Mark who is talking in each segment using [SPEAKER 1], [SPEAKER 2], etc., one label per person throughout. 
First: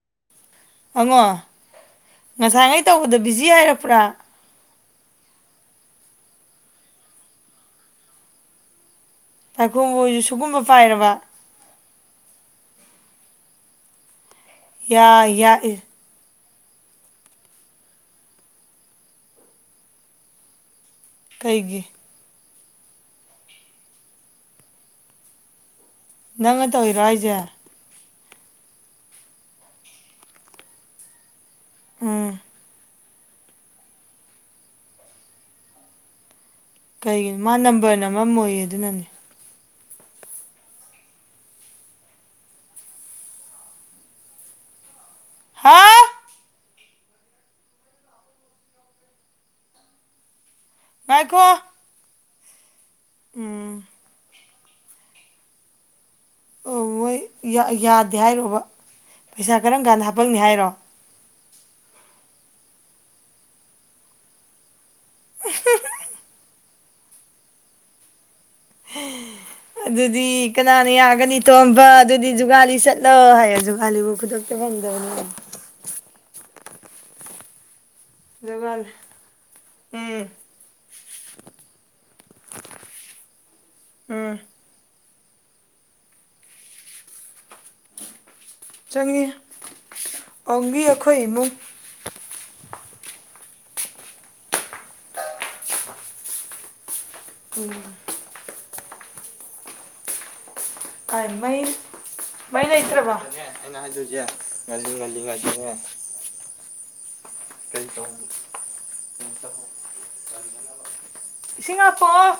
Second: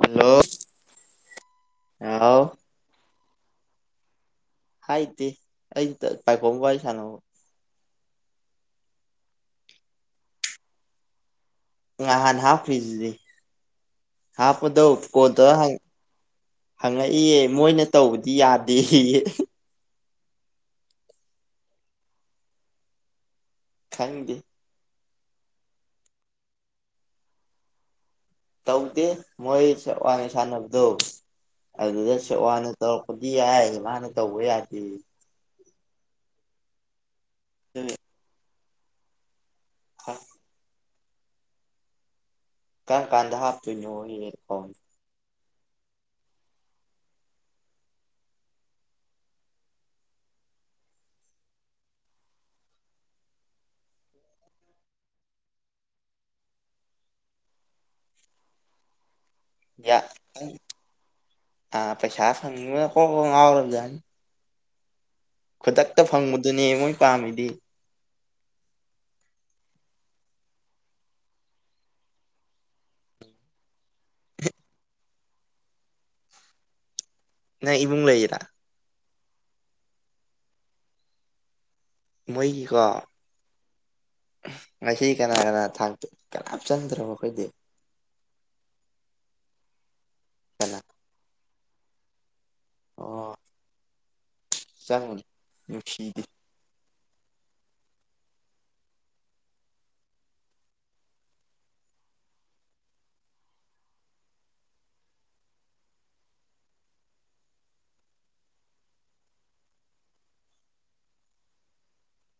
[SPEAKER 1] hello
[SPEAKER 2] ꯑꯪꯉꯣ
[SPEAKER 1] ꯍꯥꯎ
[SPEAKER 2] ꯉꯁꯥꯏ ꯑꯩ ꯇꯧꯕꯗ ꯕꯤꯖꯤ ꯍꯥꯏꯔꯛꯄ꯭ꯔꯥ
[SPEAKER 1] ꯍꯥꯏꯗꯦ ꯑꯩ ꯄꯥꯏꯈꯣꯝꯕꯒ ꯋꯥꯔꯤ ꯁꯥꯅꯕ
[SPEAKER 2] ꯄꯥꯏꯈꯣꯝꯕꯍꯣꯏꯁꯨ ꯁꯤꯨꯒꯨꯝꯕ ꯄꯥꯏꯔꯕ
[SPEAKER 1] ꯅꯍꯥꯟ ꯍꯥꯞꯈꯤꯗꯨꯗꯤ ꯍꯥꯞꯄꯗꯨ
[SPEAKER 2] ꯌꯥ
[SPEAKER 1] ꯀꯣꯜ ꯇꯧꯔ
[SPEAKER 2] ꯌꯥ ꯏ
[SPEAKER 1] ꯍꯪꯉꯨ ꯍꯪꯉꯛꯏꯌꯦ ꯃꯣꯏꯅ ꯇꯧꯕꯗꯤ ꯌꯥꯗꯦ
[SPEAKER 2] ꯀꯩꯒꯤ
[SPEAKER 1] ꯈꯪꯗꯦ
[SPEAKER 2] ꯅꯪꯅ ꯇꯧꯔꯤꯔꯣ ꯍꯥꯏꯔꯤꯁꯦ
[SPEAKER 1] ꯇꯧꯗꯦ ꯃꯣꯏ ꯁꯦꯛꯋꯥꯅ ꯁꯥꯅꯕꯗꯣ ꯑꯗꯨꯗ
[SPEAKER 2] ꯎꯝ
[SPEAKER 1] ꯁꯦꯛ ꯋꯥꯅ ꯇꯧꯔꯛꯄ ꯗꯤ ꯌꯥꯏ ꯃꯥꯅ ꯇꯧꯕ ꯌꯥꯗꯦ
[SPEAKER 2] ꯀꯩꯒꯤꯅꯣ ꯃꯥ ꯅꯝꯕꯔ ꯅꯝꯃꯝꯃꯣꯏꯌꯦ ꯑꯗꯨꯅꯅꯦ
[SPEAKER 1] ꯈ [unintelligible] ꯀꯔꯝ ꯀꯥꯟꯗ ꯍꯥꯞꯇꯣꯏꯅꯣꯌꯦ ꯐꯣꯟ
[SPEAKER 2] ꯍꯥ ꯉꯥꯏꯈꯣ ꯎꯝ ꯑꯣ ꯃꯣꯏ ꯌꯥꯗꯦ ꯍꯥꯏꯔꯣ ꯍꯥꯏꯕ ꯄꯩꯁꯥ ꯀꯔꯝ ꯀꯥꯟꯗ ꯍꯥꯄꯛꯅꯤ ꯍꯥꯏꯔꯣ
[SPEAKER 1] ꯑ ꯄꯩꯁꯥ ꯐꯪꯅꯤꯡꯕꯅ ꯃꯀꯣꯛ ꯉꯥꯎꯔꯕ ꯖꯥꯠꯅꯤ ꯈꯨꯗꯛꯇ ꯐꯪꯕꯗꯨꯅꯦ ꯃꯣꯏ ꯄꯥꯝꯃꯤꯗꯤ [inaudible]
[SPEAKER 2] ꯑꯗꯨꯗꯤ ꯀꯅꯥꯅ ꯌꯥꯒꯅꯤ ꯇꯣꯝꯕ ꯑꯗꯨꯗꯤ ꯖꯨꯒꯥꯥꯂꯤ ꯆꯠꯂꯣ ꯍꯥꯏꯌꯦ ꯖꯨꯒꯥꯥꯂꯤꯕꯨ ꯈꯨꯗꯛꯇ ꯐꯪꯗꯅꯤ
[SPEAKER 1] [inaudible] ꯅꯪ ꯏꯕꯨꯡ ꯂꯩꯔꯥ
[SPEAKER 2] ꯖꯨꯒꯥꯜꯂꯤꯜ ꯎꯝ
[SPEAKER 1] ꯃꯣꯏꯒꯤꯀꯣ
[SPEAKER 2] ꯎꯝ
[SPEAKER 1] ꯑꯁꯤ ꯀꯅꯥ ꯀꯅꯥ ꯊꯥꯛꯇꯣ ꯀꯅꯥꯝ ꯆꯪꯗ꯭ꯔꯣ ꯃꯈꯣꯏꯗꯤ
[SPEAKER 2] ꯆꯪꯉꯤ
[SPEAKER 1] ꯀꯅꯥ
[SPEAKER 2] ꯑꯣꯡꯂꯤ ꯑꯩꯈꯣꯏ ꯏꯃꯨꯡ
[SPEAKER 1] ꯑꯣ ꯆꯪꯉꯨꯅꯨ ꯅꯨꯡꯁꯤꯗꯦ
[SPEAKER 2] ꯎꯝ ꯑꯥꯏ ꯃꯩ ꯃꯩ ꯂꯩꯇ꯭ꯔꯕꯣ ꯑꯩꯅ ꯍꯥꯏꯗꯣꯏꯁꯦ ꯉꯜꯂꯤ ꯉꯜꯂꯤꯉꯧꯗꯅꯦ
[SPEAKER 1] [inaudible]
[SPEAKER 2] ꯀꯩ [unintelligible] ꯏꯁꯤꯡ ꯉꯥꯈꯣꯑꯣ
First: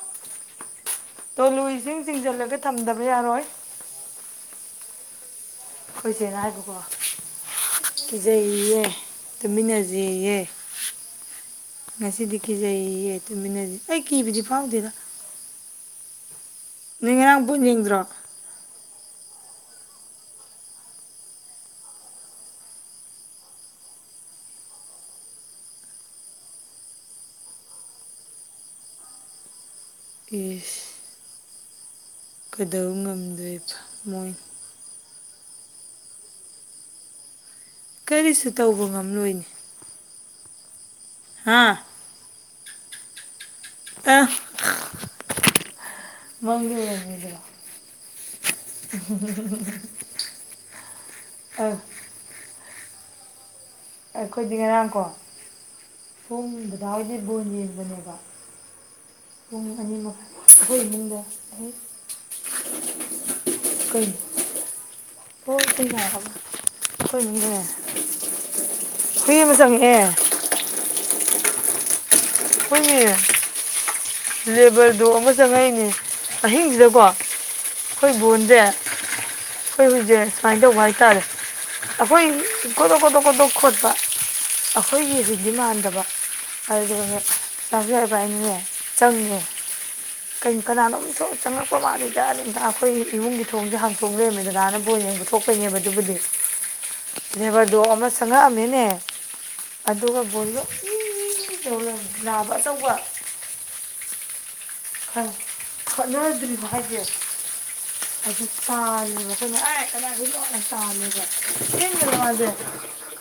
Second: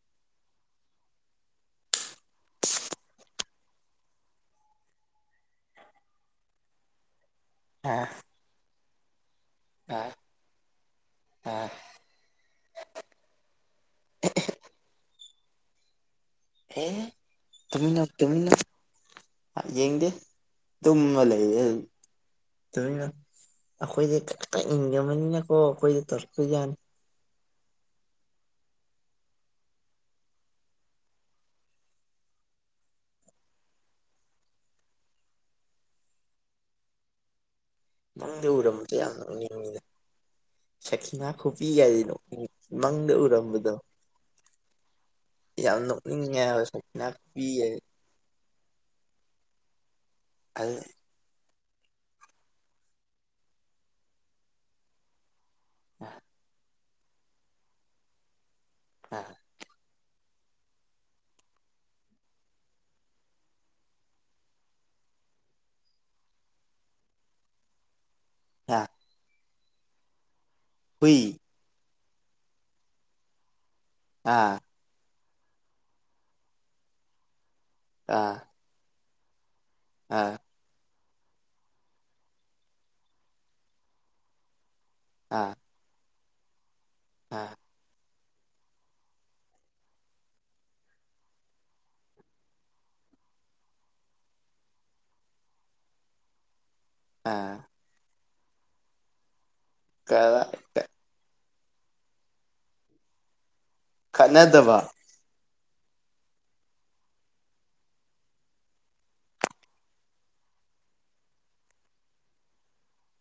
[SPEAKER 2] ꯇꯣꯂꯨ ꯏꯁꯤꯡ ꯆꯤꯡꯁꯤꯜꯂꯒ ꯊꯝꯗꯕ ꯌꯥꯔꯣꯏ ꯑꯩꯈꯣꯏ ꯆꯦꯅ ꯍꯥꯏꯕꯀꯣ
[SPEAKER 1] ꯑꯥ
[SPEAKER 2] ꯀꯤꯖꯩꯌꯦꯑꯦ
[SPEAKER 1] ꯑꯥ
[SPEAKER 2] ꯇꯨꯃꯤꯟꯅꯖꯦꯌꯦ
[SPEAKER 1] ꯑꯥ
[SPEAKER 2] ꯉꯁꯤꯗꯤ ꯀꯤꯖꯩꯌꯦꯑꯦ ꯇꯨꯃꯤꯟꯅꯁꯤ ꯑꯩ ꯀꯤꯕꯗꯤ ꯐꯥꯎꯗꯦꯗ
[SPEAKER 1] ꯑꯦ
[SPEAKER 2] ꯅꯣꯏ ꯉꯔꯥꯡ ꯕꯣꯜ ꯌꯦꯡꯗ꯭ꯔꯣ
[SPEAKER 1] ꯇꯃꯤꯟꯅꯧ ꯇꯨꯃꯤꯟꯅꯧ ꯌꯦꯡꯗꯦ ꯇꯨꯝꯃ ꯂꯩꯌꯦ ꯑꯗꯨꯝ ꯇꯨꯃꯤꯟꯅꯧ ꯑꯩꯈꯣꯏꯗꯤ ꯏꯟꯖꯃꯅꯤꯅꯀꯣ ꯑꯩꯈꯣꯏꯗꯤ ꯇꯧꯔꯛꯇꯣꯏꯖꯥꯅꯤ
[SPEAKER 2] ꯏꯁ ꯀꯗꯧ ꯉꯝꯗꯣꯏꯕ ꯃꯣꯏꯅ
[SPEAKER 1] ꯃꯪꯗ
[SPEAKER 2] ꯀꯔꯤꯁꯨ ꯇꯧꯕ
[SPEAKER 1] ꯎꯔꯝꯃꯕꯗꯣ ꯌꯥꯝ
[SPEAKER 2] ꯉꯝꯂꯣꯏꯅꯦ
[SPEAKER 1] ꯅꯪꯛꯅꯤꯡꯉꯤꯗ ꯁꯈꯤꯅꯥ
[SPEAKER 2] ꯍꯥ
[SPEAKER 1] ꯈꯨꯄꯤꯒꯗꯤ ꯅꯣꯛꯅꯤꯡꯉꯦ ꯃꯪꯗ ꯎꯔꯝꯕꯗꯣ
[SPEAKER 2] ꯑ
[SPEAKER 1] ꯌꯥꯝ ꯅꯤꯛꯅꯤꯡꯉꯦ ꯍꯥꯏꯕ
[SPEAKER 2] ꯃꯪꯗ
[SPEAKER 1] ꯁꯈꯤꯅꯥ ꯈꯨꯄꯤꯒꯗꯤ
[SPEAKER 2] ꯍꯨꯡ ꯍꯨꯡ ꯍꯨꯡ ꯍꯨꯡ
[SPEAKER 1] ꯑꯜ
[SPEAKER 2] ꯑꯧ ꯑꯩꯈꯣꯏꯗꯤ ꯉꯔꯥꯡꯀꯣ ꯄꯨꯡ ꯗꯥꯗꯥ ꯍꯣꯏꯗꯤ ꯕꯣꯟ ꯌꯦꯡꯕꯅꯦꯕ
[SPEAKER 1] ꯑꯥ
[SPEAKER 2] ꯄꯨꯡ ꯑꯅꯤ ꯃꯈꯥꯏ ꯑꯩꯈꯣꯏ ꯏꯃꯨꯡꯗ ꯑꯩ ꯀꯩꯅꯣ [inaudible] [unintelligible]
[SPEAKER 1] ꯑꯥ
[SPEAKER 2] ꯃꯤ ꯑꯃ ꯆꯪꯉꯤꯍꯦ
[SPEAKER 1] ꯍꯨꯏ
[SPEAKER 2] ꯍꯣꯏꯅꯦ
[SPEAKER 1] ꯑꯥ
[SPEAKER 2] ꯂꯦꯕꯔ ꯗꯣꯛ ꯑꯃ ꯆꯪꯉꯛꯅꯦ ꯑꯍꯤꯡꯁꯤꯗꯀꯣ ꯑꯩꯈꯣꯏ
[SPEAKER 1] ꯑꯥ
[SPEAKER 2] ꯕꯣꯟꯁꯦ ꯑꯩꯈꯣꯏ ꯍꯨꯏꯁꯦ
[SPEAKER 1] ꯑꯥ
[SPEAKER 2] ꯁꯨꯃꯥꯏ ꯇꯧꯕ ꯍꯥꯏ ꯍꯥꯏꯇꯥꯔꯦ ꯑꯩꯈꯣꯏ ꯀꯣꯗꯣꯛ ꯀꯣꯗꯣꯛ ꯀꯣꯗꯣꯛ ꯈꯣꯠꯄ ꯑꯩꯈꯣꯏꯒꯤ
[SPEAKER 1] ꯑꯥ
[SPEAKER 2] ꯍꯨꯏꯗꯤ ꯃꯥꯟꯗꯕ
[SPEAKER 1] ꯑꯥ
[SPEAKER 2] ꯑꯗꯨꯒ [unintelligible] ꯕꯥꯏꯅꯦ ꯆꯪꯉꯦ ꯀꯩ ꯀꯅꯥꯅꯣꯝ ꯊꯣꯛꯑꯒ ꯆꯪꯉꯛꯄ ꯃꯥꯜꯂꯤꯗ ꯑꯩꯈꯣꯏ ꯏꯃꯨꯡꯒꯤ ꯊꯣꯡꯁꯦ ꯍꯥꯡꯇꯣꯛ ꯂꯩꯔꯝꯃꯦ ꯗꯗꯥꯅ ꯕ ꯌꯦꯡꯕ ꯊꯣꯛꯄꯩꯅꯦꯕ ꯑꯗꯨꯕꯨꯗꯤ
[SPEAKER 1] ꯑꯥ
[SPEAKER 2] ꯂꯦꯚꯔꯗꯣꯛ ꯑꯃ ꯆꯪꯉꯛꯑꯝꯃꯦꯅꯦ ꯑꯗꯨꯒ
[SPEAKER 1] ꯀꯔꯥꯏ
[SPEAKER 2] ꯕꯣꯜꯗꯣ ꯏ ꯏ ꯏ ꯂꯥꯕ ꯑꯆꯧꯕ
[SPEAKER 1] ꯈꯠꯅꯗꯕ
[SPEAKER 2] ꯈꯠ ꯈꯠꯅꯗ꯭ꯔꯤꯕ ꯍꯥꯏꯁꯦ ꯑꯗꯨ ꯇꯥꯟꯕ ꯃꯇꯨꯡꯗ ꯑꯦ ꯀꯥꯅꯒꯤ ꯍꯨꯏꯅꯣ ꯇꯥꯜꯂꯦꯕ ꯆꯦꯟꯈ꯭ꯔꯦ ꯃꯥꯁꯦ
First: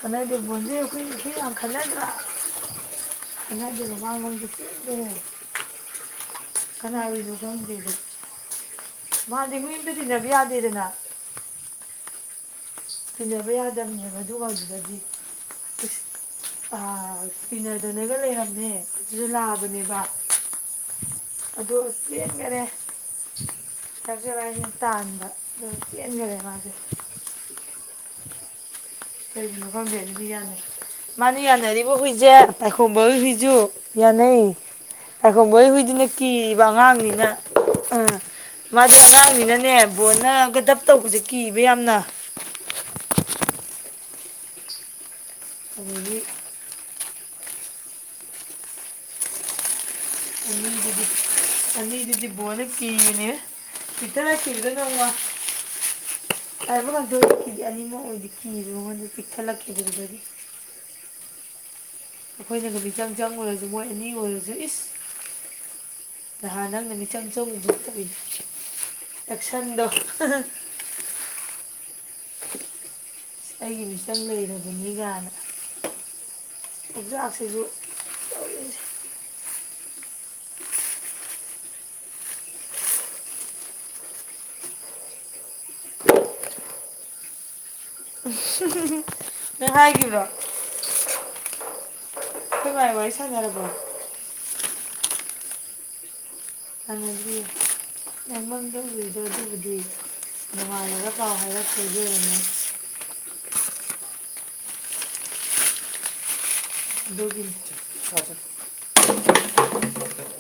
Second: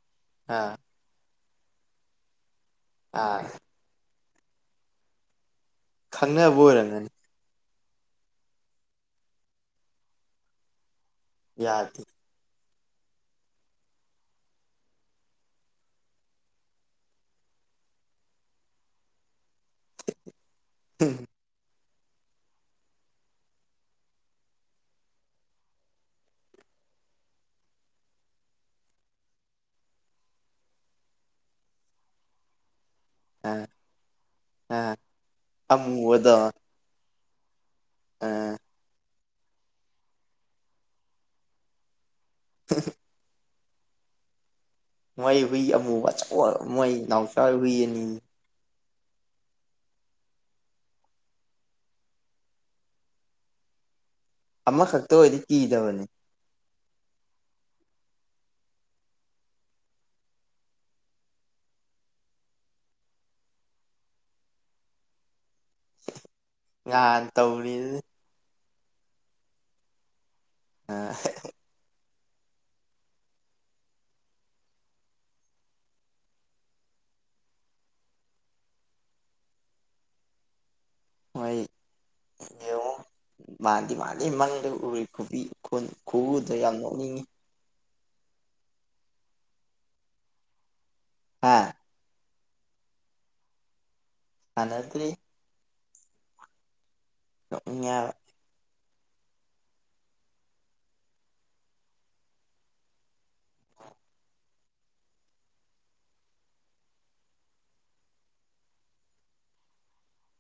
[SPEAKER 2] ꯑꯗꯩꯗꯤ ꯕꯣꯟꯖꯦ
[SPEAKER 1] ꯑꯥ
[SPEAKER 2] ꯑꯩꯈꯣꯏ ꯍꯨꯏ ꯌꯥꯝ ꯈꯟꯖꯗ꯭ꯔꯥ
[SPEAKER 1] ꯑꯥ
[SPEAKER 2] ꯈꯠꯅꯗꯦꯕ ꯃꯉꯣ [unintelligible]
[SPEAKER 1] ꯈꯪꯅꯕ ꯑꯣꯏꯔꯝꯒꯅꯤ
[SPEAKER 2] ꯀꯅꯥꯒꯤ ꯍꯨꯏꯅꯣ ꯈꯪꯗꯦꯕ ꯃꯥꯗꯤ ꯍꯨꯏ ꯑꯃꯇꯥ ꯇꯤꯟꯅꯕ ꯌꯥꯗꯦꯗꯅ
[SPEAKER 1] ꯌꯥꯗꯦ
[SPEAKER 2] ꯇꯤꯟꯅꯕ ꯌꯥꯗꯕꯅꯦꯕ ꯑꯗꯨꯒ [unintelligible] ꯑꯥ ꯊꯤꯅꯗꯅꯒ ꯂꯩꯔꯝꯃꯦ ꯑꯗꯣ ꯂꯥꯕ ꯕꯅꯦꯕ ꯑꯗꯣ ꯆꯦꯟꯈ꯭ꯔꯦ [unintelligible] ꯇꯥꯟꯕ ꯑꯗꯨ ꯆꯦꯟꯈ꯭ꯔꯦ ꯃꯥꯁꯦ ꯀꯩꯒꯤꯅꯣ ꯈꯪꯗꯦ [unintelligible] ꯃꯥꯅ ꯌꯥꯅꯔꯤꯕ ꯍꯨꯏꯖꯦ ꯄꯥꯏꯈꯣꯝꯕ ꯍꯣꯏ ꯍꯨꯏꯁꯨ
[SPEAKER 1] ꯑꯥ
[SPEAKER 2] ꯌꯥꯅꯩ
[SPEAKER 1] ꯑꯥ
[SPEAKER 2] ꯄꯥꯢꯈꯣꯝꯕ ꯍꯣꯏ ꯍꯨꯏꯗꯤꯅꯦ
[SPEAKER 1] ꯑꯃꯨꯕꯗꯣ
[SPEAKER 2] ꯀꯤꯔꯤꯕ ꯑꯉꯥꯡꯅꯤꯅ ꯑꯝ
[SPEAKER 1] ꯑꯥ
[SPEAKER 2] ꯃꯥꯗꯤ ꯑꯉꯥꯡꯅꯤꯅꯅꯦ ꯕꯣꯟꯅꯒ ꯙꯞ ꯇꯧꯕꯁꯦ ꯀꯤꯕ ꯌꯥꯝꯅ
[SPEAKER 1] [inaudible] ꯃꯣꯏ ꯍꯨꯏ ꯑꯃꯨꯕ
[SPEAKER 2] ꯑꯗꯒꯤ
[SPEAKER 1] ꯑꯆꯧꯕ ꯃꯣꯏ ꯅꯥꯎꯆꯥ ꯍꯣꯏ ꯍꯨꯏ ꯑꯅꯤ
[SPEAKER 2] ꯑꯅꯤꯗꯨꯗꯤ ꯑꯅꯤꯗꯨꯗꯤ ꯕꯣꯟꯅ ꯀꯤꯔꯤꯅꯦꯍꯦ ꯆꯦꯜꯂꯛꯈꯤꯕꯗꯣ ꯅꯣꯡꯃ
[SPEAKER 1] ꯑꯃꯈꯛꯇ ꯑꯣꯏꯗꯤ ꯀꯤꯗꯕꯅꯤ
[SPEAKER 2] [unintelligible] ꯀꯤ ꯑꯅꯤꯃꯛ ꯑꯣꯏꯗꯤ ꯀꯤꯗ ꯃꯉꯣꯟꯗ ꯆꯤꯛꯊꯠꯂꯛꯈꯤꯕꯗꯒꯤ ꯑꯩꯈꯣꯏꯅꯒ ꯃꯤꯆꯪ ꯆꯪꯉꯨꯔꯁꯨ ꯃꯣꯏ ꯑꯅꯤ ꯑꯣꯏꯔꯁꯨ ꯏꯁ ꯅꯍꯥꯟ ꯅꯪꯅ
[SPEAKER 1] ꯉꯍꯥꯟ
[SPEAKER 2] ꯃꯤꯆꯪ ꯆꯪꯉꯨꯕꯩ
[SPEAKER 1] ꯇꯧꯔꯤꯗꯨꯗꯤ
[SPEAKER 2] ꯇꯧꯋꯤꯗꯨꯗꯤ ꯑꯦꯛꯁꯟꯗꯣ
[SPEAKER 1] ꯑ
[SPEAKER 2] ꯑꯩꯒꯤ ꯃꯤꯆꯪ ꯂꯩꯔꯕꯅꯤ ꯒꯥꯢꯅ [unintelligible] ꯁꯤꯁꯨ
[SPEAKER 1] ꯍꯣꯢ ꯌꯦꯡꯉꯣ ꯃꯥꯥꯟꯗꯤ ꯃꯥꯜꯂꯤ ꯃꯪꯗ ꯎꯔꯨ ꯈꯨꯕꯤ ꯈꯨ ꯈꯨꯎꯗꯣ ꯌꯥꯝ ꯅꯣꯛꯅꯤꯡꯉꯤ
[SPEAKER 2] ꯅꯪ ꯍꯥꯏꯒꯤꯕ꯭ꯔꯣ
[SPEAKER 1] ꯍꯥ
[SPEAKER 2] ꯈꯣꯢ ꯃꯥꯗꯤ ꯋꯥꯔꯤ ꯁꯥꯅꯔꯕꯣ
[SPEAKER 1] ꯁꯥꯟꯅꯗ꯭ꯔꯤ ꯅꯣꯛꯅꯤꯡꯉꯦ ꯍꯥꯢꯕ
[SPEAKER 2] ꯈꯪꯗ꯭ꯔꯤꯗ ꯑꯗꯨꯕꯨꯗꯤ ꯅꯨꯡꯉꯥꯜꯂꯒ ꯄꯥꯎ ꯍꯥꯏꯔꯛꯇꯣꯢꯗꯤ ꯑꯣꯢꯔꯝꯅꯤ
[SPEAKER 1] [inaudible]
[SPEAKER 2] ꯑꯗꯨꯒꯤꯅꯦ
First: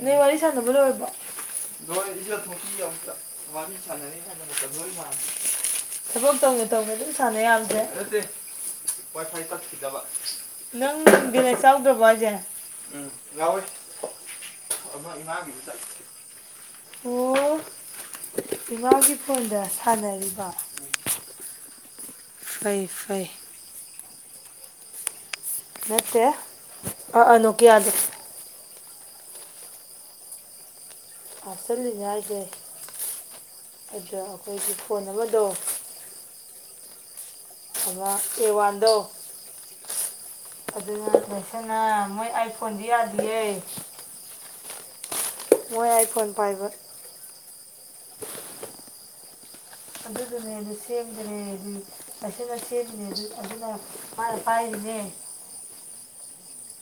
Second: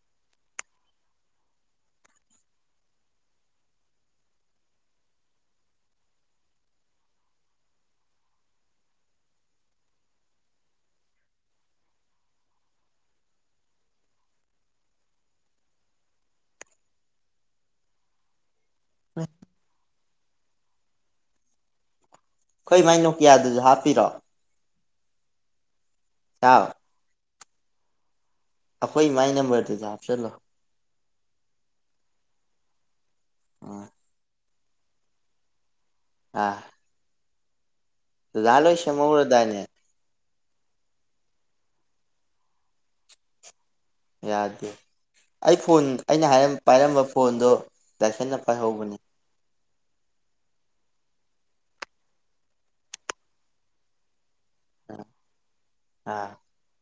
[SPEAKER 2] ꯅꯣꯏ ꯋꯥꯔꯤ ꯁꯥꯟꯅꯕ ꯂꯣꯏꯔꯕꯣ ꯂꯣꯏꯔꯦ ꯏꯖꯊꯣꯛꯈꯤꯒꯦ ꯑꯃꯨꯛꯇ ꯋꯥꯔꯤ ꯁꯥꯟꯅꯔꯤꯉꯩꯗ ꯃꯇꯝ ꯂꯣꯢ ꯃꯥꯡꯉꯦ ꯊꯕꯛ ꯇꯧꯅ ꯇꯧꯅ ꯑꯗꯨꯝ ꯁꯥꯟꯅ ꯌꯥꯕꯖꯦ ꯋꯥꯢ ꯐꯥꯢ ꯇꯠꯈꯤꯗꯕ ꯅꯪ ꯅꯡ ꯕꯦꯂꯦꯟꯁ ꯌꯥꯎꯗ꯭ꯔꯕꯣ ꯍꯥꯢꯁꯦ ꯎꯝ ꯌꯥꯎꯏ ꯑꯃ ꯏꯃꯥꯒꯤꯗꯨꯗꯥ ꯑꯣ ꯏꯃꯥꯒꯤ ꯐꯣꯟꯗ ꯁꯥꯟꯅꯔꯤꯕ
[SPEAKER 1] ꯑꯩꯈꯣꯢ
[SPEAKER 2] ꯐꯩ
[SPEAKER 1] ꯢꯃꯥꯒꯤ
[SPEAKER 2] ꯐꯩ
[SPEAKER 1] ꯅꯣꯀꯤꯌꯥꯗꯨꯁꯨ ꯍꯥꯞꯄꯤꯔꯣ
[SPEAKER 2] ꯅꯇꯦ
[SPEAKER 1] ꯏꯇꯥꯎ
[SPEAKER 2] ꯑꯥ ꯑ ꯅꯣꯀꯤꯌꯥꯗꯦ
[SPEAKER 1] ꯑꯩꯈꯣꯏ ꯏꯃꯥꯏ ꯅꯝꯕꯔꯗꯨꯗ ꯍꯥꯞꯆꯤꯜꯂꯣ
[SPEAKER 2] ꯍꯥꯞꯆꯤꯜꯂꯤꯅꯦ ꯍꯥꯏꯁꯦ
[SPEAKER 1] ꯑꯥ
[SPEAKER 2] ꯑꯗ ꯑꯩꯈꯣꯏꯒꯤ ꯐꯣꯟ ꯑꯃꯗꯣ
[SPEAKER 1] ꯑꯥ
[SPEAKER 2] ꯑꯃ
[SPEAKER 1] ꯗꯗꯥ ꯂꯣꯏ
[SPEAKER 2] ꯑꯦꯋꯥꯟꯗꯣ
[SPEAKER 1] ꯁꯦꯝꯍꯧꯔꯗꯥꯏꯅꯦ
[SPEAKER 2] ꯑꯗꯨꯅ [unintelligible] ꯃꯣꯏ ꯑꯥꯏ ꯐꯣꯟꯖꯤ ꯌꯥꯗꯤꯌꯦ
[SPEAKER 1] ꯌꯥꯗꯦ ꯑꯩ ꯐꯣꯟ
[SPEAKER 2] ꯃꯣꯏ
[SPEAKER 1] ꯑꯩꯅ
[SPEAKER 2] ꯑꯥꯏꯐꯣꯟ
[SPEAKER 1] ꯍꯥꯢꯔꯞ
[SPEAKER 2] ꯄꯥꯏꯕ
[SPEAKER 1] ꯄꯥꯏꯔꯝꯕ ꯐꯣꯟꯗꯣ ꯇꯥꯢꯁꯟꯅ ꯄꯥꯏꯍꯧꯕꯅꯤ
[SPEAKER 2] ꯑꯗꯨꯗꯨꯅꯦꯕ ꯁꯦꯝꯒ꯭ꯔꯦ ꯑꯗꯨ ꯇꯥꯢꯁꯟꯅ ꯁꯦꯝꯃꯤꯅꯦ ꯑꯗꯨ ꯑꯗꯨꯅ ꯃꯥꯅ ꯄꯥꯏꯔꯤꯅꯦ
[SPEAKER 1] ꯑꯥ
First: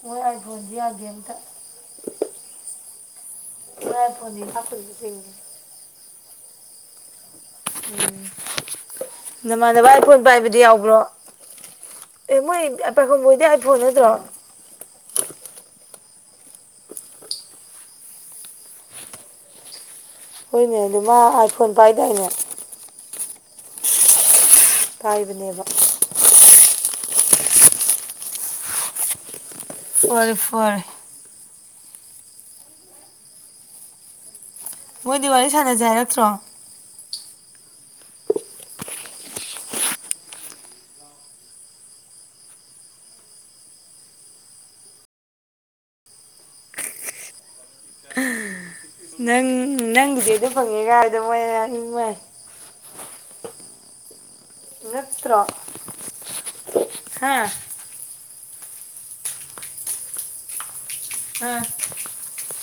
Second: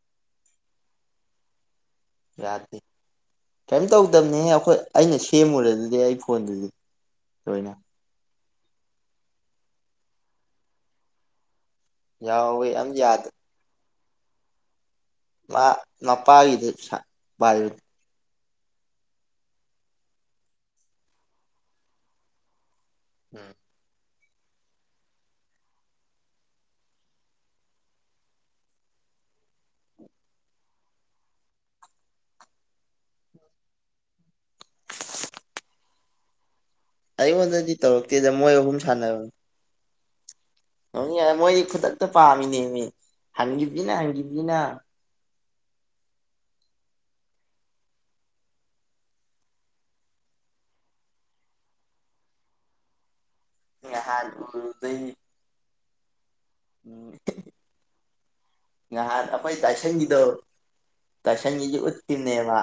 [SPEAKER 2] ꯃꯣꯏ ꯑꯥꯏꯐꯣꯟꯁꯤ ꯌꯥꯗꯦ ꯑꯝꯇ
[SPEAKER 1] ꯌꯥꯗꯦ ꯀꯩꯝ
[SPEAKER 2] ꯃꯣꯏ ꯑꯥꯏꯐꯣꯟꯗꯤ
[SPEAKER 1] ꯇꯧꯗꯕꯅꯦꯍꯦ ꯑꯩꯈꯣꯏ
[SPEAKER 2] ꯍꯥꯞꯄꯗꯤ
[SPEAKER 1] ꯑꯩꯅ
[SPEAKER 2] ꯆꯤꯡꯉꯦ
[SPEAKER 1] ꯁꯦꯝꯃꯨꯔꯦ ꯑꯗꯨꯗꯤ ꯑꯩ ꯐꯣꯟꯗꯨꯗꯤ ꯂꯣꯏꯅ
[SPEAKER 2] ꯎꯝ ꯅꯃꯥꯟꯅꯕ ꯑꯥꯢꯐꯣꯟ ꯄꯥꯏꯕꯗꯤ ꯌꯥꯎꯕ꯭ꯔꯣ ꯑꯦ ꯃꯣꯏ
[SPEAKER 1] ꯌꯥꯎꯋꯦ ꯌꯥꯝ
[SPEAKER 2] ꯑ ꯄꯥꯢꯈꯣꯝꯕ
[SPEAKER 1] ꯌꯥꯗꯦ
[SPEAKER 2] ꯍꯣꯢꯗꯤ ꯑꯥꯏ ꯐꯣꯟ ꯅꯠꯇ꯭ꯔꯣ
[SPEAKER 1] ꯃꯥ ꯃꯄꯥꯒꯤꯗꯩ ꯁꯔꯥ ꯄꯥꯢꯕꯅꯦ
[SPEAKER 2] ꯍꯣꯏꯅꯦ ꯑꯗꯨ ꯃꯥ ꯑꯥꯏꯐꯣꯟ ꯄꯥꯏꯗꯥꯏꯅꯦ
[SPEAKER 1] ꯎꯝ
[SPEAKER 2] ꯄꯥꯢꯕꯅꯦꯕ ꯐꯔꯦ ꯐꯔꯦ ꯃꯣꯏꯗꯤ ꯋꯥꯔꯤ ꯁꯥꯅꯁꯦ ꯍꯥꯏꯔꯛꯇ꯭ꯔꯣ
[SPEAKER 1] ꯑꯩꯉꯣꯟꯗꯗꯤ ꯇꯧꯔꯛꯇꯦꯗ ꯃꯣꯏ ꯑꯍꯨꯝ ꯁꯥꯅꯕꯅꯦ ꯃꯣꯏꯗꯤ ꯈꯨꯗꯛꯇ ꯄꯥꯝꯃꯤꯅꯦꯃꯤ ꯍꯪꯈꯤꯕꯁꯤꯅ ꯍꯪꯈꯤꯕꯁꯤꯅ
[SPEAKER 2] ꯅꯪ ꯅꯪꯒꯤꯗꯤ ꯑꯗꯨ ꯐꯪꯉꯦ ꯍꯥꯏꯕꯗ ꯃꯣꯏ ꯉꯛꯄꯋꯅꯤ
[SPEAKER 1] ꯅꯍꯥꯟ ꯎꯔꯨꯕꯗꯩꯅꯤ ꯎꯝ
[SPEAKER 2] ꯍꯥ
[SPEAKER 1] ꯅꯍꯥꯟ ꯑꯩꯈꯣꯏ ꯇꯥꯏꯁꯟꯒꯤꯗꯣ
[SPEAKER 2] ꯑꯥ
[SPEAKER 1] ꯇꯥꯏꯁꯟꯒꯤꯗꯤ ꯎꯠꯄꯤꯅꯦꯕ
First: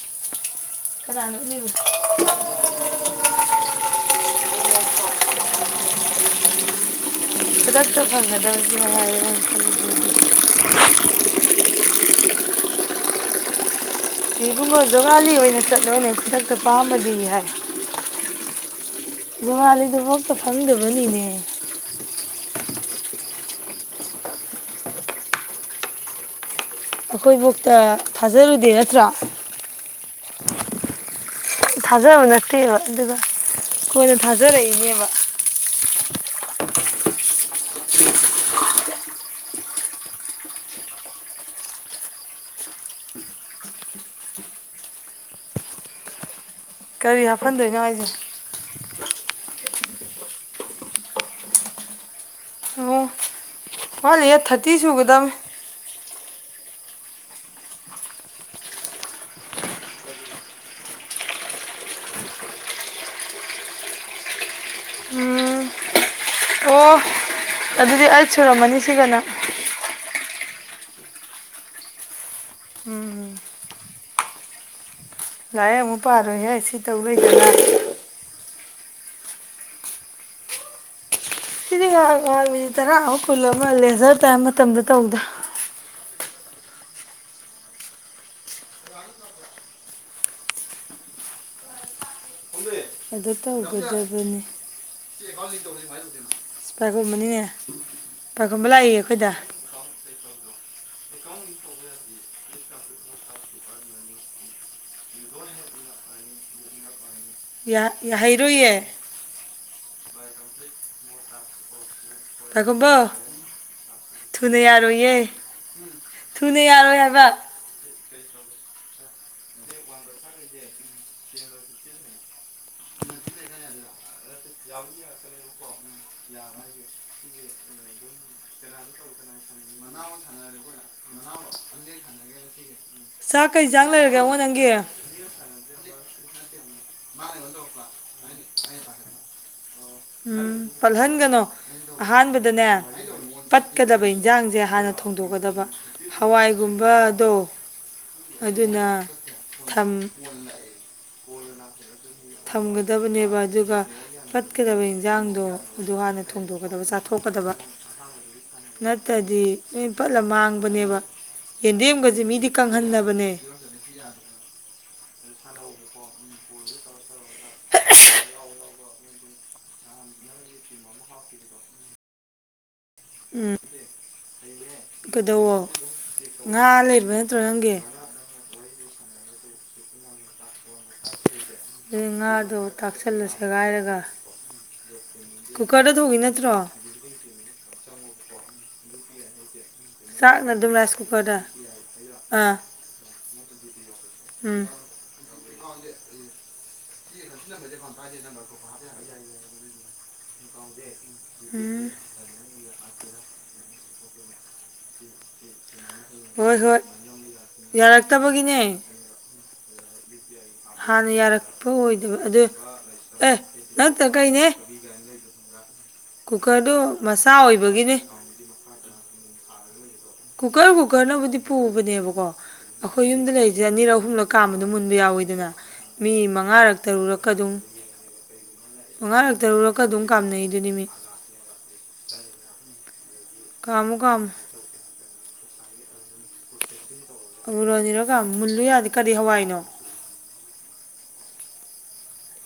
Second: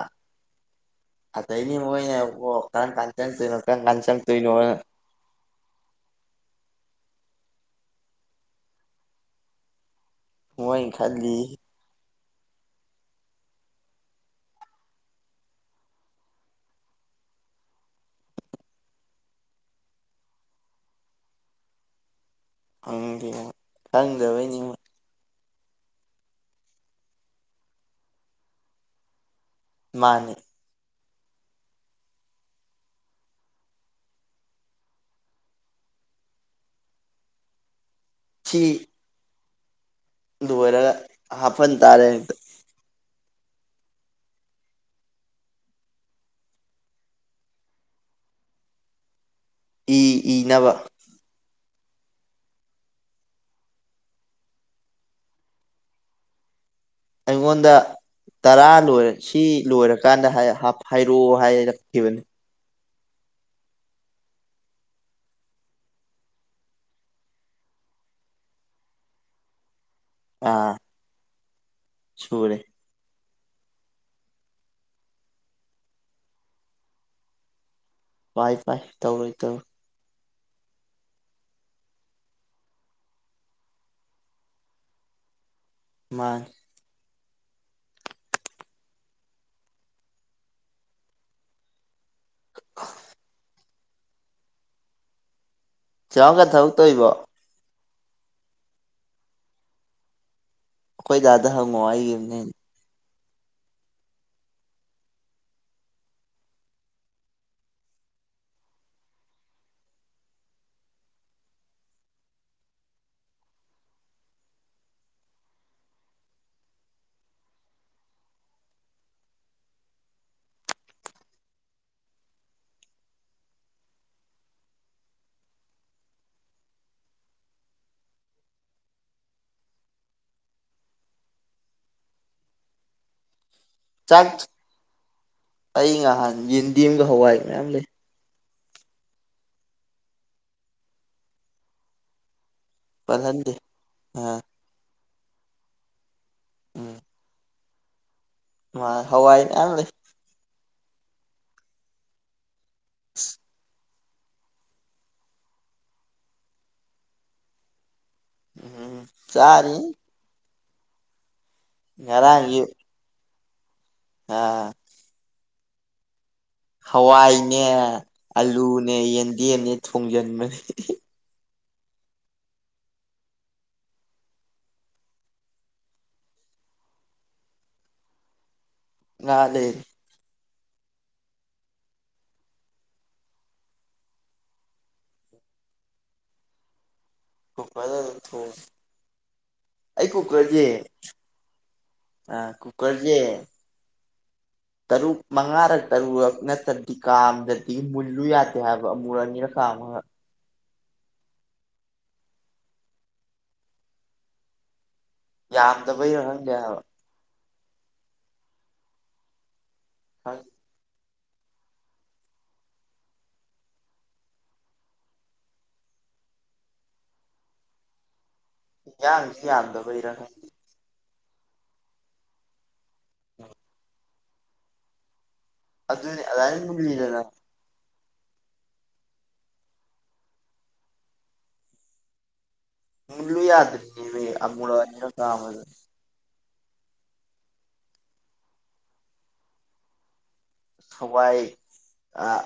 [SPEAKER 2] ꯀꯅꯥꯅꯣ ꯎꯠꯂꯤꯕ
[SPEAKER 1] ꯑꯗꯩꯗꯤ ꯃꯣꯏꯅ ꯀꯣ ꯀꯔꯝꯀꯥꯟ ꯆꯪꯂꯛꯇꯣꯏꯅꯣ ꯀꯔꯝꯀꯥꯟ ꯆꯪꯂꯛꯇꯣꯏꯅꯣ ꯍꯥꯏꯅ [inaudible]
[SPEAKER 2] ꯈꯨꯗꯛꯇ ꯐꯪꯒꯗꯧꯁꯤ ꯃꯉꯥꯏꯔꯦ
[SPEAKER 1] ꯃꯣꯏꯅ ꯈꯜꯂꯤ
[SPEAKER 2] ꯏꯕꯨꯉꯣ ꯖꯨꯒꯥꯂꯤ ꯑꯣꯏꯅ ꯆꯠꯂꯣꯅꯦ ꯈꯨꯗꯛꯇ ꯄꯥꯃꯕꯗꯤ ꯖꯨꯒꯂꯤꯗꯨ ꯐꯥꯎꯕ ꯐꯪꯗꯕꯅꯤꯅꯦ
[SPEAKER 1] ꯈꯪꯗꯕꯒꯤꯅꯦ
[SPEAKER 2] ꯑꯩꯈꯣꯏꯐꯥꯎꯇ ꯊꯥꯖꯔꯨꯗꯦ ꯅꯠꯇ꯭ꯔꯥ
[SPEAKER 1] ꯃꯥꯅꯤ
[SPEAKER 2] ꯊꯥꯖꯕ ꯅꯠꯇꯦꯕ ꯑꯗꯨꯒ ꯀꯣꯏꯅ ꯊꯥꯖꯔꯛꯏꯅꯦꯕ
[SPEAKER 1] ꯁꯤ ꯂꯣꯏꯔ ꯍꯐꯟ ꯇꯥꯔꯦ
[SPEAKER 2] ꯀꯔꯤ ꯍꯥꯞꯐꯟꯗꯣꯏꯅꯣ ꯍꯥꯏꯁꯦ
[SPEAKER 1] ꯏ ꯏꯅꯕ
[SPEAKER 2] ꯑꯣ ꯋꯥꯠꯂꯤꯌꯦ ꯊꯥꯔꯇꯤ ꯁꯨꯒꯗꯧꯕꯅꯤ
[SPEAKER 1] ꯑꯩꯉꯣꯟꯗ ꯇꯔꯥ ꯂꯣꯏꯔꯒ ꯁꯤ ꯂꯣꯏꯔꯀꯥꯟꯗ ꯍꯥꯏꯔꯛꯑꯣ ꯍꯥꯏꯔꯛꯈꯤꯕꯅꯤ
[SPEAKER 2] ꯎꯝ ꯑꯣ ꯑꯗꯨꯗꯤ ꯑꯩꯠ ꯁꯨꯔꯝꯃꯅꯤ ꯁꯤꯒꯅ
[SPEAKER 1] ꯑꯥ ꯁꯨꯔꯦ
[SPEAKER 2] ꯎꯝ ꯂꯥꯛꯔꯤꯛ ꯑꯃꯨꯛ ꯄꯥꯔꯣꯏꯌꯦ ꯁꯤ ꯇꯧ ꯂꯩꯗꯅ
[SPEAKER 1] ꯐꯥꯏ ꯐꯥꯏ ꯇꯧꯔꯣꯏ ꯇꯧꯔꯣꯏ
[SPEAKER 2] ꯁꯤꯗꯤ ꯉꯥꯏꯍꯥꯛ ꯉꯥꯏꯍꯥꯛ ꯃꯤꯅꯤꯠ ꯇꯔꯥ ꯑꯃ ꯀꯨꯜ ꯑꯃ ꯂꯦꯖꯔ ꯇꯥꯏꯝ ꯃꯇꯝꯗ ꯇꯧ [unintelligible]
[SPEAKER 1] ꯃꯥꯅꯦ
[SPEAKER 2] ꯑꯗꯨ ꯇꯧꯒꯗꯕꯅꯦ [unintelligible]
[SPEAKER 1] ꯆꯦꯔꯥꯎꯀ ꯊꯕꯛ
[SPEAKER 2] [unintelligible]
[SPEAKER 1] ꯇꯧꯔꯤꯕꯣ
[SPEAKER 2] ꯄꯥꯏꯈꯣꯝꯕꯅꯤꯅꯦ ꯄꯥꯏꯈꯣꯝꯕ ꯂꯥꯛꯏꯌꯦ ꯑꯩꯈꯣꯏꯗ
[SPEAKER 1] ꯑꯈꯣꯏ ꯗꯥꯗ ꯍꯪꯉꯣ ꯑꯩꯒꯤ [unintelligible]
[SPEAKER 2] ꯌꯥ ꯌꯥ ꯍꯩꯔꯣꯏꯌꯦ ꯄꯥꯈꯣꯝꯕ ꯊꯨꯅ ꯌꯥꯔꯣꯏꯌꯦ ꯊꯨꯅ ꯌꯥꯔꯣꯏ ꯍꯥꯏꯕ ꯆꯥꯛ ꯀꯩ ꯆꯥꯡ ꯂꯩꯔꯒꯦꯉꯣ
[SPEAKER 1] ꯆꯥꯛꯆ
[SPEAKER 2] ꯅꯪꯒꯤ
[SPEAKER 1] ꯑꯩ ꯉꯍꯥꯟ ꯌꯦꯟꯗꯦꯝꯒ ꯍꯋꯥꯏ ꯃꯌꯥꯝ ꯂꯩ
[SPEAKER 2] ꯎꯝ ꯄꯠꯍꯜꯒꯅꯣ ꯑꯍꯥꯟꯕ ꯗꯅꯦ
[SPEAKER 1] ꯄꯜꯍꯟꯗꯦ
[SPEAKER 2] ꯄꯠꯀꯗꯕ
[SPEAKER 1] ꯑꯥ
[SPEAKER 2] ꯏꯟꯖꯥꯡꯁꯦ ꯍꯥꯟꯅ ꯊꯣꯡꯗꯣꯛꯀꯗꯕ
[SPEAKER 1] ꯎꯝ
[SPEAKER 2] ꯍꯋꯥꯏꯒꯨꯝꯕꯥꯗꯣ ꯑꯗꯨꯅ
[SPEAKER 1] ꯍꯋꯥꯏ ꯃꯌꯥꯝ
[SPEAKER 2] ꯊꯝ
[SPEAKER 1] ꯂꯩ
[SPEAKER 2] ꯊꯝꯒꯗꯕꯅꯦꯕꯥ ꯑꯗꯨꯒ ꯄꯠꯀꯗꯕ ꯏꯟꯖꯥꯡꯗꯣ ꯑꯗꯨ ꯍꯥꯟꯅ ꯊꯣꯡꯗꯣꯛꯀꯗꯕ ꯆꯥꯊꯣꯛꯀꯗꯕ
[SPEAKER 1] ꯎꯝ
[SPEAKER 2] ꯅꯠꯇꯗꯤ
[SPEAKER 1] ꯆꯥꯔꯤ
[SPEAKER 2] ꯂꯣꯏ ꯄꯠꯂ ꯃꯥꯡꯕꯅꯦꯕ ꯌꯦꯟꯗꯦꯝꯒꯁꯦ ꯃꯤꯗꯤ
[SPEAKER 1] ꯉꯔꯥꯡꯒꯤ
[SPEAKER 2] ꯀꯪꯍꯟꯅꯕꯅꯦ
[SPEAKER 1] ꯑꯥ ꯍꯋꯥꯏꯅꯦ ꯑꯂꯨꯅꯦ ꯌꯦꯟꯗꯦꯝꯅꯦ ꯊꯣꯡꯖꯤꯟꯕ [unintelligible]
[SPEAKER 2] ꯎꯝ ꯀꯩꯗꯧꯋꯣ ꯉꯥ ꯂꯩꯕ ꯅꯠꯇ꯭ꯔꯣ ꯅꯪꯒꯤ
[SPEAKER 1] ꯉꯥꯂꯦ
[SPEAKER 2] ꯎꯝ ꯉꯥꯗꯣ ꯊꯥꯛꯆꯜꯂꯣ ꯁꯦꯒꯥꯏꯔꯒ ꯀꯨꯀ꯭ꯔꯗ ꯊꯣꯡꯉꯤ ꯅꯠꯇ꯭ꯔꯣ
[SPEAKER 1] ꯀꯨꯀ꯭ꯔꯗ ꯑꯗꯨꯝ ꯊꯣꯡ
[SPEAKER 2] ꯆꯥꯛꯅ ꯑꯗꯨꯝ ꯔꯥꯏꯁ ꯀꯨꯀ꯭ꯔꯗ ꯑꯥ
[SPEAKER 1] ꯀꯨꯀꯔꯁꯦ
[SPEAKER 2] ꯎꯝ
[SPEAKER 1] ꯇꯔꯨꯛ ꯃꯉꯥꯔꯛ ꯇꯔꯨꯔꯛ ꯅꯠꯇ꯭ꯔꯗꯤ ꯀꯥꯝꯗꯗꯤ ꯃꯨꯜꯂꯨ ꯌꯥꯗꯦ ꯍꯥꯏꯕ ꯑꯃꯨꯔꯛ ꯑꯅꯤꯔꯛ ꯀꯥꯝꯃꯒ [inaudible]
[SPEAKER 2] ꯎꯝ
[SPEAKER 1] ꯌꯥꯝꯗꯕꯩꯔ
[SPEAKER 2] ꯍꯣꯏ ꯍꯣꯏ
[SPEAKER 1] ꯈꯪꯗꯦꯍꯥꯏꯕ
[SPEAKER 2] ꯌꯥꯔꯛꯇꯕꯒꯤꯅꯦ
[SPEAKER 1] [unintelligible]
[SPEAKER 2] ꯍꯥꯟꯅ ꯌꯥꯔꯛꯄ ꯑꯣꯏꯗꯕ ꯑꯗꯨ ꯑꯦ ꯅꯠꯇ ꯀꯩ [unintelligible] ꯀꯨꯀ꯭ꯔꯗꯨ ꯃꯆꯥ ꯑꯣꯏꯕꯒꯤꯅꯦ
[SPEAKER 1] [unintelligible] ꯌꯥꯝꯗꯕꯩꯔ ꯈꯪꯗꯦ
[SPEAKER 2] ꯀꯨꯀ꯭ꯔꯅꯕꯨꯗꯤ ꯄꯨꯕꯅꯦꯕꯀꯣ ꯑꯈꯣꯏ ꯌꯨꯝꯗ ꯂꯩꯔꯤꯖꯦ ꯑꯅꯤꯔꯛ ꯑꯍꯨꯝꯂꯛ ꯀꯥꯝꯕꯗ ꯃꯨꯟꯕ ꯌꯥꯎꯋꯤꯗꯅ ꯃꯤ
[SPEAKER 1] ꯑꯗꯨꯅꯤ ꯑꯗꯨꯃꯥꯏꯅ
[SPEAKER 2] ꯃꯉꯥꯔꯛ
[SPEAKER 1] ꯃꯨꯜꯂꯤꯗꯅ
[SPEAKER 2] ꯇꯔꯨꯔꯛꯀ ꯑꯗꯨꯝ ꯃꯉꯥꯔꯛ ꯇꯔꯨꯔꯛꯀ ꯑꯗꯨꯝ ꯀꯥꯝꯅꯩꯗꯨꯅꯤ ꯃꯤ
[SPEAKER 1] ꯃꯨꯜꯂꯨ
[SPEAKER 2] ꯀꯥꯝꯃꯨ
[SPEAKER 1] ꯌꯥꯗ꯭ꯔꯤꯅꯦꯃꯦ
[SPEAKER 2] ꯀꯥꯝꯃꯨ
[SPEAKER 1] ꯑꯃꯨꯔꯛ ꯑꯅꯤꯔꯛ ꯀꯥꯝꯕꯗ
[SPEAKER 2] ꯑꯃꯨꯔꯛ ꯑꯅꯤꯔꯛ ꯀꯥꯝ ꯃꯨꯜꯂꯨ ꯌꯥꯗꯦ ꯀꯔꯤ ꯍꯋꯥꯏꯅꯣ
[SPEAKER 1] ꯍꯋꯥꯏ ꯑꯥ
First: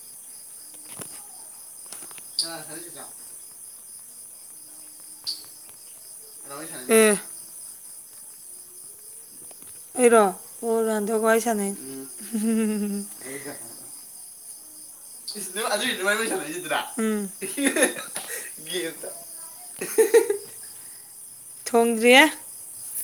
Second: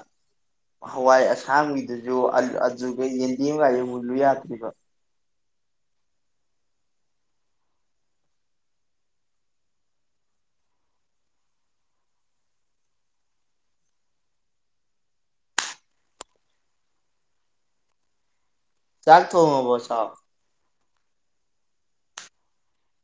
[SPEAKER 1] ꯍꯋꯥꯏ ꯑꯁꯥꯡꯕꯤꯗꯨ ꯖꯨ [unintelligible] ꯑꯗꯨꯒ ꯌꯦꯟꯗꯦꯝꯒꯥꯏꯖꯨ ꯃꯨꯜꯂꯨ ꯌꯥꯗ꯭ꯔꯤꯕ
[SPEAKER 2] ꯎꯝ ꯑꯩꯔꯣ ꯑꯣ ꯔꯣꯅꯥꯟꯗꯣꯒ ꯋꯥꯔꯤ ꯁꯥꯟꯅꯩꯅꯦ ꯑꯗꯨꯒꯤꯗꯨꯃꯥꯏ ꯁꯥꯟꯅꯒꯤꯗꯨꯔ ꯎꯝ ꯑꯍꯦꯛ ꯍꯦꯛ
[SPEAKER 1] ꯆꯥꯛ ꯊꯣꯡꯉꯕꯣ ꯏꯇꯥꯎ
[SPEAKER 2] [unintelligible] ꯊꯣꯡꯗ꯭ꯔ꯭ꯍꯦ